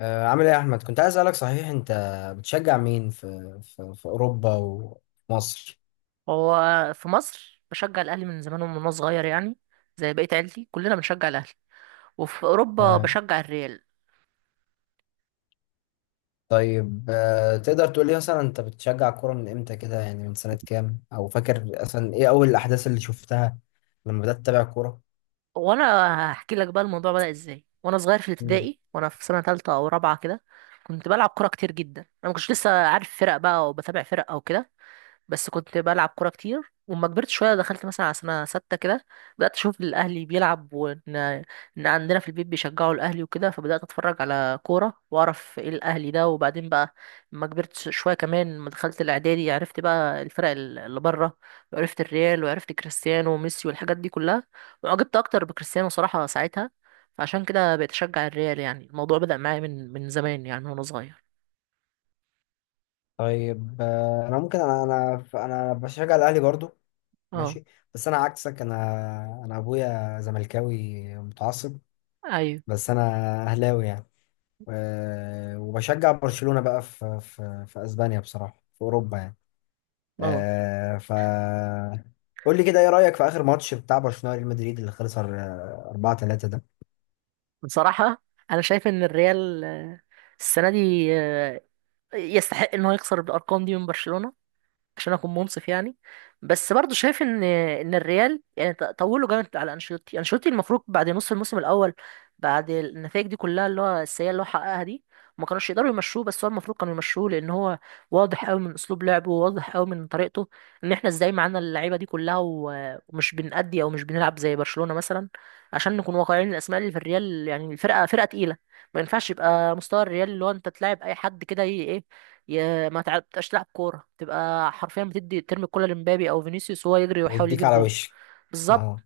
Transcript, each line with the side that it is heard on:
left: عامل ايه يا احمد، كنت عايز اسالك صحيح، انت بتشجع مين في اوروبا ومصر؟
right: هو في مصر بشجع الاهلي من زمان ومن وانا صغير يعني، زي بقيه عيلتي كلنا بنشجع الاهلي، وفي اوروبا
left: تمام.
right: بشجع الريال.
left: طيب، تقدر تقول لي مثلا انت بتشجع الكوره من امتى كده يعني، من سنه كام؟ او فاكر اصلا ايه اول الاحداث اللي شفتها لما بدات تتابع كوره؟
right: وانا هحكي لك بقى الموضوع بدأ ازاي. وانا صغير في
left: مم.
right: الابتدائي وانا في سنه ثالثه او رابعه كده كنت بلعب كوره كتير جدا، انا ما كنتش لسه عارف فرق بقى وبتابع فرق او كده، بس كنت بلعب كورة كتير. وما كبرت شوية دخلت مثلا على سنة ستة كده بدأت أشوف الأهلي بيلعب، وإن عندنا في البيت بيشجعوا الأهلي وكده، فبدأت أتفرج على كورة وأعرف إيه الأهلي ده. وبعدين بقى لما كبرت شوية كمان، لما دخلت الإعدادي عرفت بقى الفرق اللي بره، وعرفت الريال وعرفت كريستيانو وميسي والحاجات دي كلها، وعجبت أكتر بكريستيانو صراحة ساعتها، فعشان كده بقيت أشجع الريال. يعني الموضوع بدأ معايا من زمان يعني وأنا صغير.
left: طيب، انا ممكن انا انا انا بشجع الاهلي برضو.
right: اه،
left: ماشي. بس انا عكسك، انا ابويا زملكاوي متعصب.
right: أيوه،
left: بس انا اهلاوي يعني. وبشجع برشلونة بقى في اسبانيا بصراحة، في اوروبا يعني.
right: اه.
left: آه، ف قول لي كده، ايه رأيك في اخر ماتش بتاع برشلونة وريال مدريد اللي خلص 4-3 ده؟
right: بصراحة أنا شايف إن الريال، السنة دي يستحق إن هو يخسر بالأرقام دي من برشلونة، عشان اكون منصف يعني. بس برضو شايف ان الريال يعني طولوا جامد على انشيلوتي. انشيلوتي المفروض بعد نص الموسم الاول، بعد النتائج دي كلها اللي هو السيئه اللي هو حققها دي، ما كانوش يقدروا يمشوه، بس هو المفروض كانوا يمشوه، لان هو واضح قوي من اسلوب لعبه، وواضح قوي من طريقته، ان احنا ازاي معانا اللعيبه دي كلها ومش بنأدي او مش بنلعب زي برشلونه مثلا. عشان نكون واقعيين، الاسماء اللي في الريال يعني الفرقه فرقه تقيله، ما ينفعش يبقى مستوى الريال اللي هو انت تلعب اي حد كده، يا ما تعرفش تلعب كوره تبقى حرفيا بتدي، ترمي الكوره لمبابي او فينيسيوس وهو يجري ويحاول
left: يديك
right: يجيب
left: على
right: جون.
left: وشك.
right: بالظبط.
left: اه.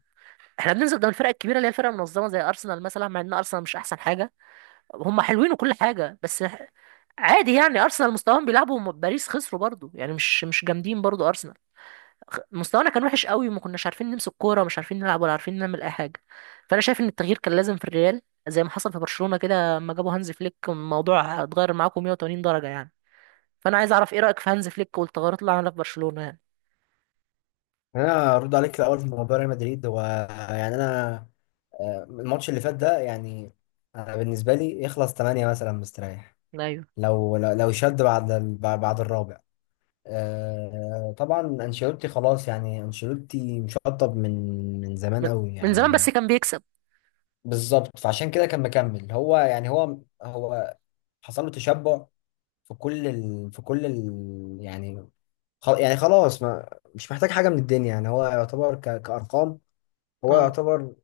right: احنا بننزل قدام الفرق الكبيره اللي هي الفرق المنظمه زي ارسنال مثلا، مع ان ارسنال مش احسن حاجه، هم حلوين وكل حاجه بس عادي يعني. ارسنال مستواهم بيلعبوا باريس خسروا برضو يعني، مش جامدين برضو ارسنال. مستوانا كان وحش قوي، وما كناش عارفين نمسك كوره، ومش عارفين نلعب، ولا عارفين نعمل اي حاجه. فانا شايف ان التغيير كان لازم في الريال، زي ما حصل في برشلونه كده لما جابوا هانز فليك الموضوع اتغير معاكم 180 درجه يعني. فانا عايز اعرف ايه رايك في هانز فليك والتغيرات اللي عملها في برشلونه يعني؟
left: انا ارد عليك الاول في موضوع ريال مدريد. هو يعني انا، الماتش اللي فات ده يعني، انا بالنسبة لي يخلص 8 مثلا مستريح.
right: ايوه.
left: لو شد بعد بعد الرابع. طبعا انشيلوتي خلاص يعني، انشيلوتي مشطب من زمان
right: من,
left: قوي
right: من زمان بس
left: يعني.
right: كان بيكسب.
left: بالظبط. فعشان كده كان مكمل هو يعني، هو حصل له تشبع يعني، يعني خلاص، ما مش محتاج حاجة من الدنيا يعني. هو يعتبر كأرقام، هو
right: اه.
left: يعتبر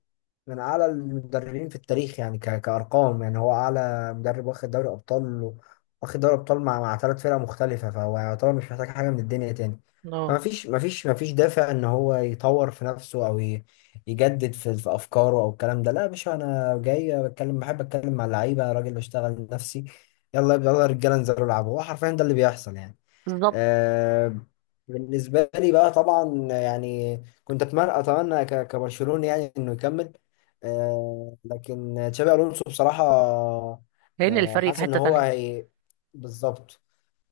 left: من أعلى المدربين في التاريخ يعني، كأرقام يعني، هو أعلى مدرب واخد دوري أبطال واخد دوري أبطال مع 3 فرق مختلفة، فهو يعتبر مش محتاج حاجة من الدنيا تاني. فما
right: اه.
left: فيش ما فيش ما فيش دافع إن هو يطور في نفسه أو يجدد في أفكاره أو الكلام ده. لا يا باشا، أنا جاي بتكلم، بحب أتكلم مع اللعيبة، راجل بشتغل نفسي: يلا يلا يا رجالة انزلوا العبوا. هو حرفيا ده اللي بيحصل يعني.
right: بالظبط.
left: آه، بالنسبة لي بقى طبعا يعني، كنت أتمنى كبرشلوني يعني إنه يكمل. لكن تشابي ألونسو بصراحة،
right: لان الفريق
left: حاسس
right: في
left: إن
right: حته
left: هو،
right: تانية.
left: هي. بالظبط.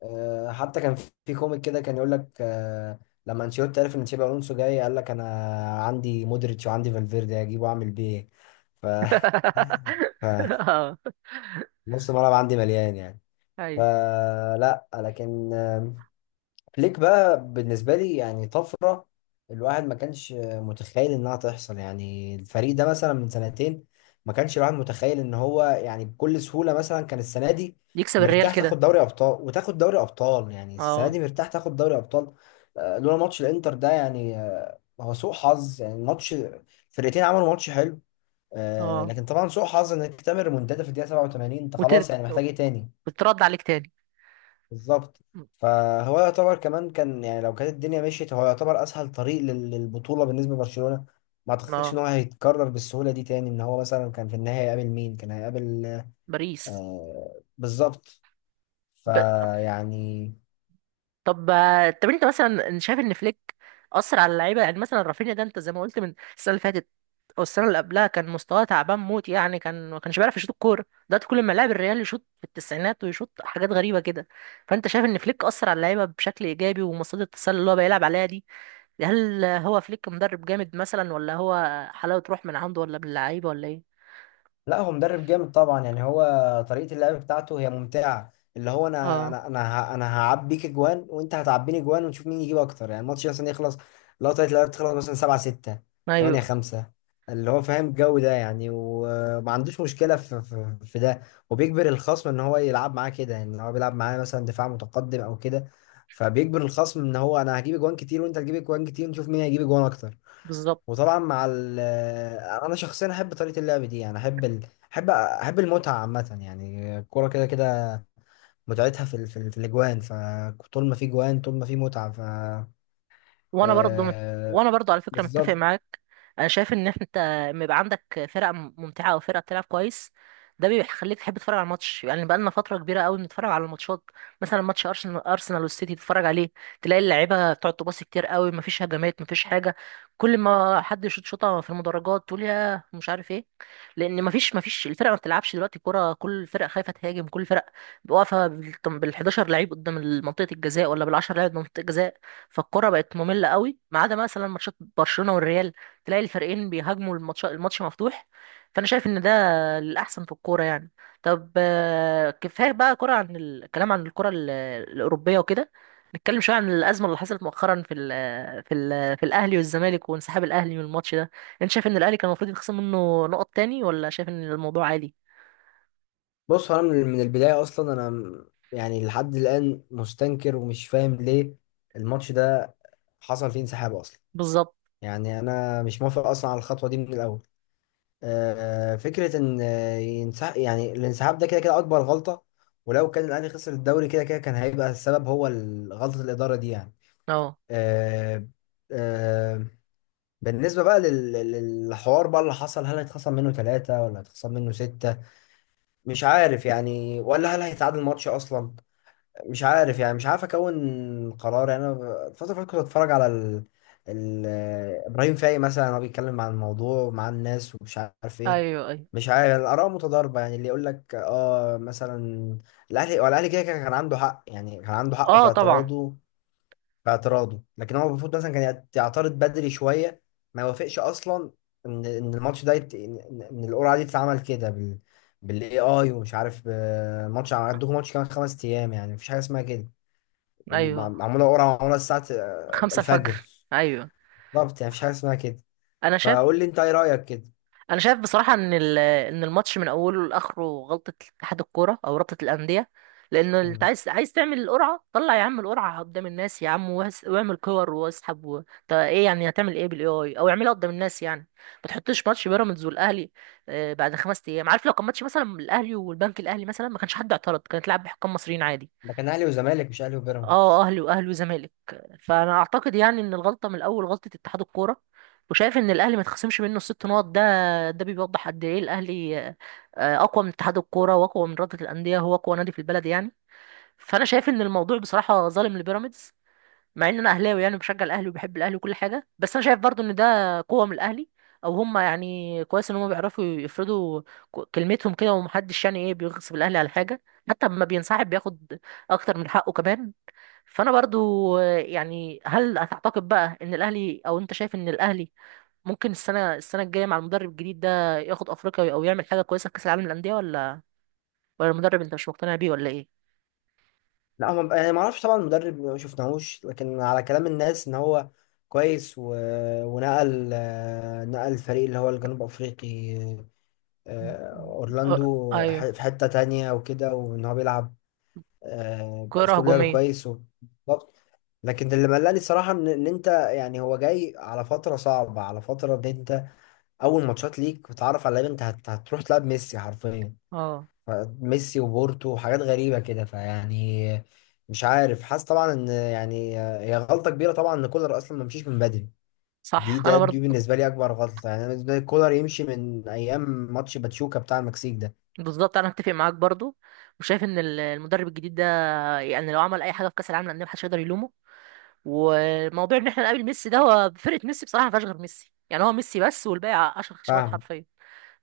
left: حتى كان في كوميك كده كان يقول لك، لما أنشيلوتي عرف إن تشابي ألونسو جاي، قال لك أنا عندي مودريتش وعندي فالفيردي، هجيبه وأعمل بيه إيه؟ ف ف
right: اه.
left: نص الملعب عندي مليان يعني.
right: ايوه،
left: فلا، لكن فليك بقى بالنسبة لي يعني طفرة، الواحد ما كانش متخيل انها تحصل يعني. الفريق ده مثلا من سنتين ما كانش الواحد متخيل ان هو يعني بكل سهولة مثلا كان السنة دي
right: يكسب الريال
left: مرتاح تاخد
right: كده.
left: دوري ابطال، وتاخد دوري ابطال يعني السنة
right: اه.
left: دي مرتاح تاخد دوري ابطال. لولا ماتش الانتر ده يعني، هو سوء حظ يعني. الماتش، فرقتين عملوا ماتش حلو،
right: اه.
left: لكن طبعا سوء حظ انك تعمل ريمونتادا في الدقيقة 87. انت
right: وتر...
left: خلاص يعني، محتاج ايه تاني؟
right: وترد عليك تاني.
left: بالظبط. فهو يعتبر كمان كان يعني، لو كانت الدنيا مشيت هو يعتبر اسهل طريق للبطوله بالنسبه لبرشلونه. ما اعتقدش ان
right: اه.
left: هو هيتكرر بالسهوله دي تاني، ان هو مثلا كان في النهايه هيقابل مين؟ كان هيقابل.
right: باريس.
left: آه، بالظبط.
right: ب...
left: فيعني.
right: طب. طب، انت مثلا شايف ان فليك اثر على اللعيبه؟ يعني مثلا رافينيا ده انت زي ما قلت من السنه اللي فاتت او السنه اللي قبلها كان مستواه تعبان موت يعني، كان ما كانش بيعرف يشوط الكوره. دلوقتي كل ما لاعب الريال يشوط في التسعينات ويشوط حاجات غريبه كده، فانت شايف ان فليك اثر على اللعيبه بشكل ايجابي؟ ومصيده التسلل اللي هو بيلعب عليها دي، هل هو فليك مدرب جامد مثلا، ولا هو حلاوه روح من عنده، ولا من اللعيبه، ولا ايه؟
left: لا، هو مدرب جامد طبعا يعني. هو طريقة اللعب بتاعته هي ممتعة، اللي هو انا
right: اه.
left: انا انا ه- انا هعبيك اجوان وانت هتعبيني اجوان ونشوف مين يجيب اكتر يعني. الماتش مثلا يخلص، لو طريقة اللعب تخلص مثلا 7-6، 8
right: ايوه.
left: 5 اللي هو فاهم الجو ده يعني، وما عندوش مشكلة في ده. وبيجبر الخصم ان هو يلعب معاه كده يعني، لو هو بيلعب معاه مثلا دفاع متقدم او كده. فبيجبر الخصم ان هو انا هجيب اجوان كتير وانت هتجيب اجوان كتير ونشوف مين هيجيب اجوان اكتر.
right: بالظبط.
left: وطبعا مع ال انا شخصيا احب طريقه اللعب دي يعني، احب المتعه عامه يعني. الكوره كده كده متعتها في الاجوان، فطول ما في جوان طول ما في متعه.
right: وانا برضو مت...
left: آه...
right: وانا برضو على فكره متفق
left: بالظبط.
right: معاك. انا شايف ان انت لما يبقى عندك فرقه ممتعه او فرقه بتلعب كويس، ده بيخليك تحب تتفرج على الماتش. يعني بقى لنا فتره كبيره قوي بنتفرج على الماتشات، مثلا ماتش ارسنال والسيتي تتفرج عليه، تلاقي اللعيبه بتقعد تباصي كتير قوي، مفيش هجمات، مفيش حاجه. كل ما حد يشوط شوطه في المدرجات، تقول يا مش عارف ايه. لان مفيش الفرقه ما بتلعبش دلوقتي كوره، كل الفرق خايفه تهاجم، كل الفرق واقفه بال 11 لعيب قدام منطقه الجزاء، ولا بال 10 لعيب قدام منطقه الجزاء. فالكرة بقت مملة قوي، ما عدا مثلا ماتشات برشلونة والريال، تلاقي الفريقين بيهاجموا، الماتش الماتش مفتوح، فأنا شايف إن ده الأحسن في الكورة يعني. طب كفاية بقى كرة، عن الكلام عن الكرة الأوروبية وكده، نتكلم شوية عن الأزمة اللي حصلت مؤخرا في ال في ال في الأهلي والزمالك وانسحاب الأهلي من الماتش ده. أنت شايف إن الأهلي كان المفروض يتخصم منه نقط تاني، ولا شايف إن الموضوع عادي؟
left: بص، هو انا من البدايه اصلا يعني لحد الان مستنكر ومش فاهم ليه الماتش ده حصل فيه انسحاب اصلا.
right: بالظبط.
left: يعني انا مش موافق اصلا على الخطوه دي من الاول. فكرة إن ينسحب يعني، الانسحاب ده كده كده أكبر غلطة. ولو كان الأهلي خسر الدوري كده كده، كان هيبقى السبب هو غلطة الإدارة دي يعني.
right: اه.
left: آه، آه، بالنسبة بقى للحوار بقى اللي حصل، هل هيتخصم منه ثلاثة ولا هيتخصم منه ستة؟ مش عارف يعني، ولا هل هيتعادل الماتش أصلا؟ مش عارف يعني. مش عارف اكون قرار يعني، الفتره اللي فاتت كنت اتفرج على ال... ابراهيم فايق مثلا، هو بيتكلم عن الموضوع مع الناس ومش عارف ايه.
right: ايوه، ايوه.
left: مش عارف، الاراء متضاربه يعني، اللي يقول لك اه مثلا الاهلي، هو الاهلي كده كده كان عنده حق يعني، كان عنده حق في
right: اه طبعا.
left: اعتراضه، في اعتراضه. لكن هو المفروض مثلا كان يعترض بدري شويه، ما يوافقش اصلا ان ان الماتش ده يت... ان إن- إن القرعه دي تتعمل كده بالاي اي، ومش عارف ماتش عندكم، ماتش كمان 5 ايام يعني، مفيش حاجه اسمها كده.
right: ايوه،
left: ومعمول، اقرا معموله الساعه
right: خمسة
left: الفجر.
right: الفجر. ايوه.
left: بالظبط، يعني مفيش حاجه اسمها كده.
right: انا شايف
left: فقول لي انت ايه رايك كده.
right: انا شايف بصراحه ان ان الماتش من اوله لاخره غلطه اتحاد الكوره او رابطه الانديه، لانه انت
left: مم.
right: عايز تعمل القرعه، طلع يا عم القرعه قدام الناس يا عم، واعمل كور واسحب طب ايه يعني، هتعمل ايه بالاي اي؟ او اعملها قدام الناس يعني، ما تحطش ماتش بيراميدز والاهلي بعد خمس ايام. عارف، لو كان ماتش مثلا الاهلي والبنك الاهلي مثلا ما كانش حد اعترض، كانت لعب بحكام مصريين عادي.
left: ده كان اهلي وزمالك، مش اهلي
right: اه،
left: وبيراميدز.
right: اهلي وزمالك. فانا اعتقد يعني ان الغلطه من الاول غلطه اتحاد الكوره، وشايف ان الاهلي ما يتخصمش منه الست نقط ده. ده بيوضح قد ايه الاهلي اقوى من اتحاد الكوره واقوى من رابطه الانديه، هو اقوى نادي في البلد يعني. فانا شايف ان الموضوع بصراحه ظالم لبيراميدز، مع ان انا اهلاوي يعني، بشجع الاهلي وبحب الاهلي وكل حاجه، بس انا شايف برضو ان ده قوه من الاهلي، او هم يعني كويس ان هم بيعرفوا يفرضوا كلمتهم كده، ومحدش يعني ايه بيغصب الاهلي على حاجه. حتى لما بينسحب بياخد اكتر من حقه كمان. فانا برضو يعني، هل هتعتقد بقى ان الاهلي، او انت شايف ان الاهلي ممكن السنه الجايه مع المدرب الجديد ده ياخد افريقيا، او يعمل حاجه كويسه في كاس العالم للانديه؟ ولا المدرب انت مش مقتنع بيه، ولا ايه؟
left: لا، هم يعني ما اعرفش طبعا. المدرب ما شفناهوش، لكن على كلام الناس ان هو كويس ونقل آه، نقل الفريق اللي هو الجنوب افريقي،
right: أه،
left: اورلاندو
right: ايوه،
left: في حته تانية وكده، وان هو بيلعب
right: كرة
left: باسلوب لعب
right: هجومية.
left: كويس. بالظبط. لكن اللي مقلقني الصراحه ان انت يعني، هو جاي على فتره صعبه، على فتره ان انت اول ماتشات ليك بتعرف على لعيبه، انت هتروح تلعب ميسي حرفيا.
right: اه.
left: ف- ميسي وبورتو وحاجات غريبه كده، فيعني. مش عارف، حاسس طبعا ان يعني هي غلطه كبيره طبعا ان كولر اصلا ما مشيش من بدري. دي
right: صح،
left: ده
right: انا برضو.
left: دي بالنسبه لي اكبر غلطه، يعني انا بالنسبه لي كولر يمشي من ايام ماتش باتشوكا بتاع المكسيك ده.
right: بالظبط، انا هتفق معاك برضو، وشايف ان المدرب الجديد ده يعني، لو عمل اي حاجه في كاس العالم للانديه محدش يقدر يلومه. وموضوع ان احنا نقابل ميسي ده، هو فرقه ميسي بصراحه ما فيهاش غير ميسي يعني، هو ميسي بس، والباقي عشر خشبات
left: فاهم.
right: حرفيا.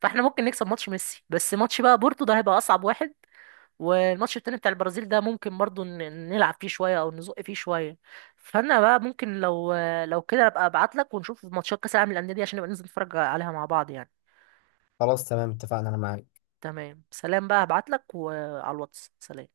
right: فاحنا ممكن نكسب ماتش ميسي، بس ماتش بقى بورتو ده هيبقى اصعب واحد. والماتش التاني بتاع البرازيل ده ممكن برضو نلعب فيه شوية، او نزق فيه شوية. فانا بقى ممكن لو كده ابقى ابعت لك، ونشوف ماتشات كاس العالم للانديه دي، عشان نبقى ننزل نتفرج عليها مع بعض يعني.
left: خلاص، تمام، اتفقنا، انا معاك.
right: تمام، سلام بقى، هبعت لك وعلى الواتس. سلام.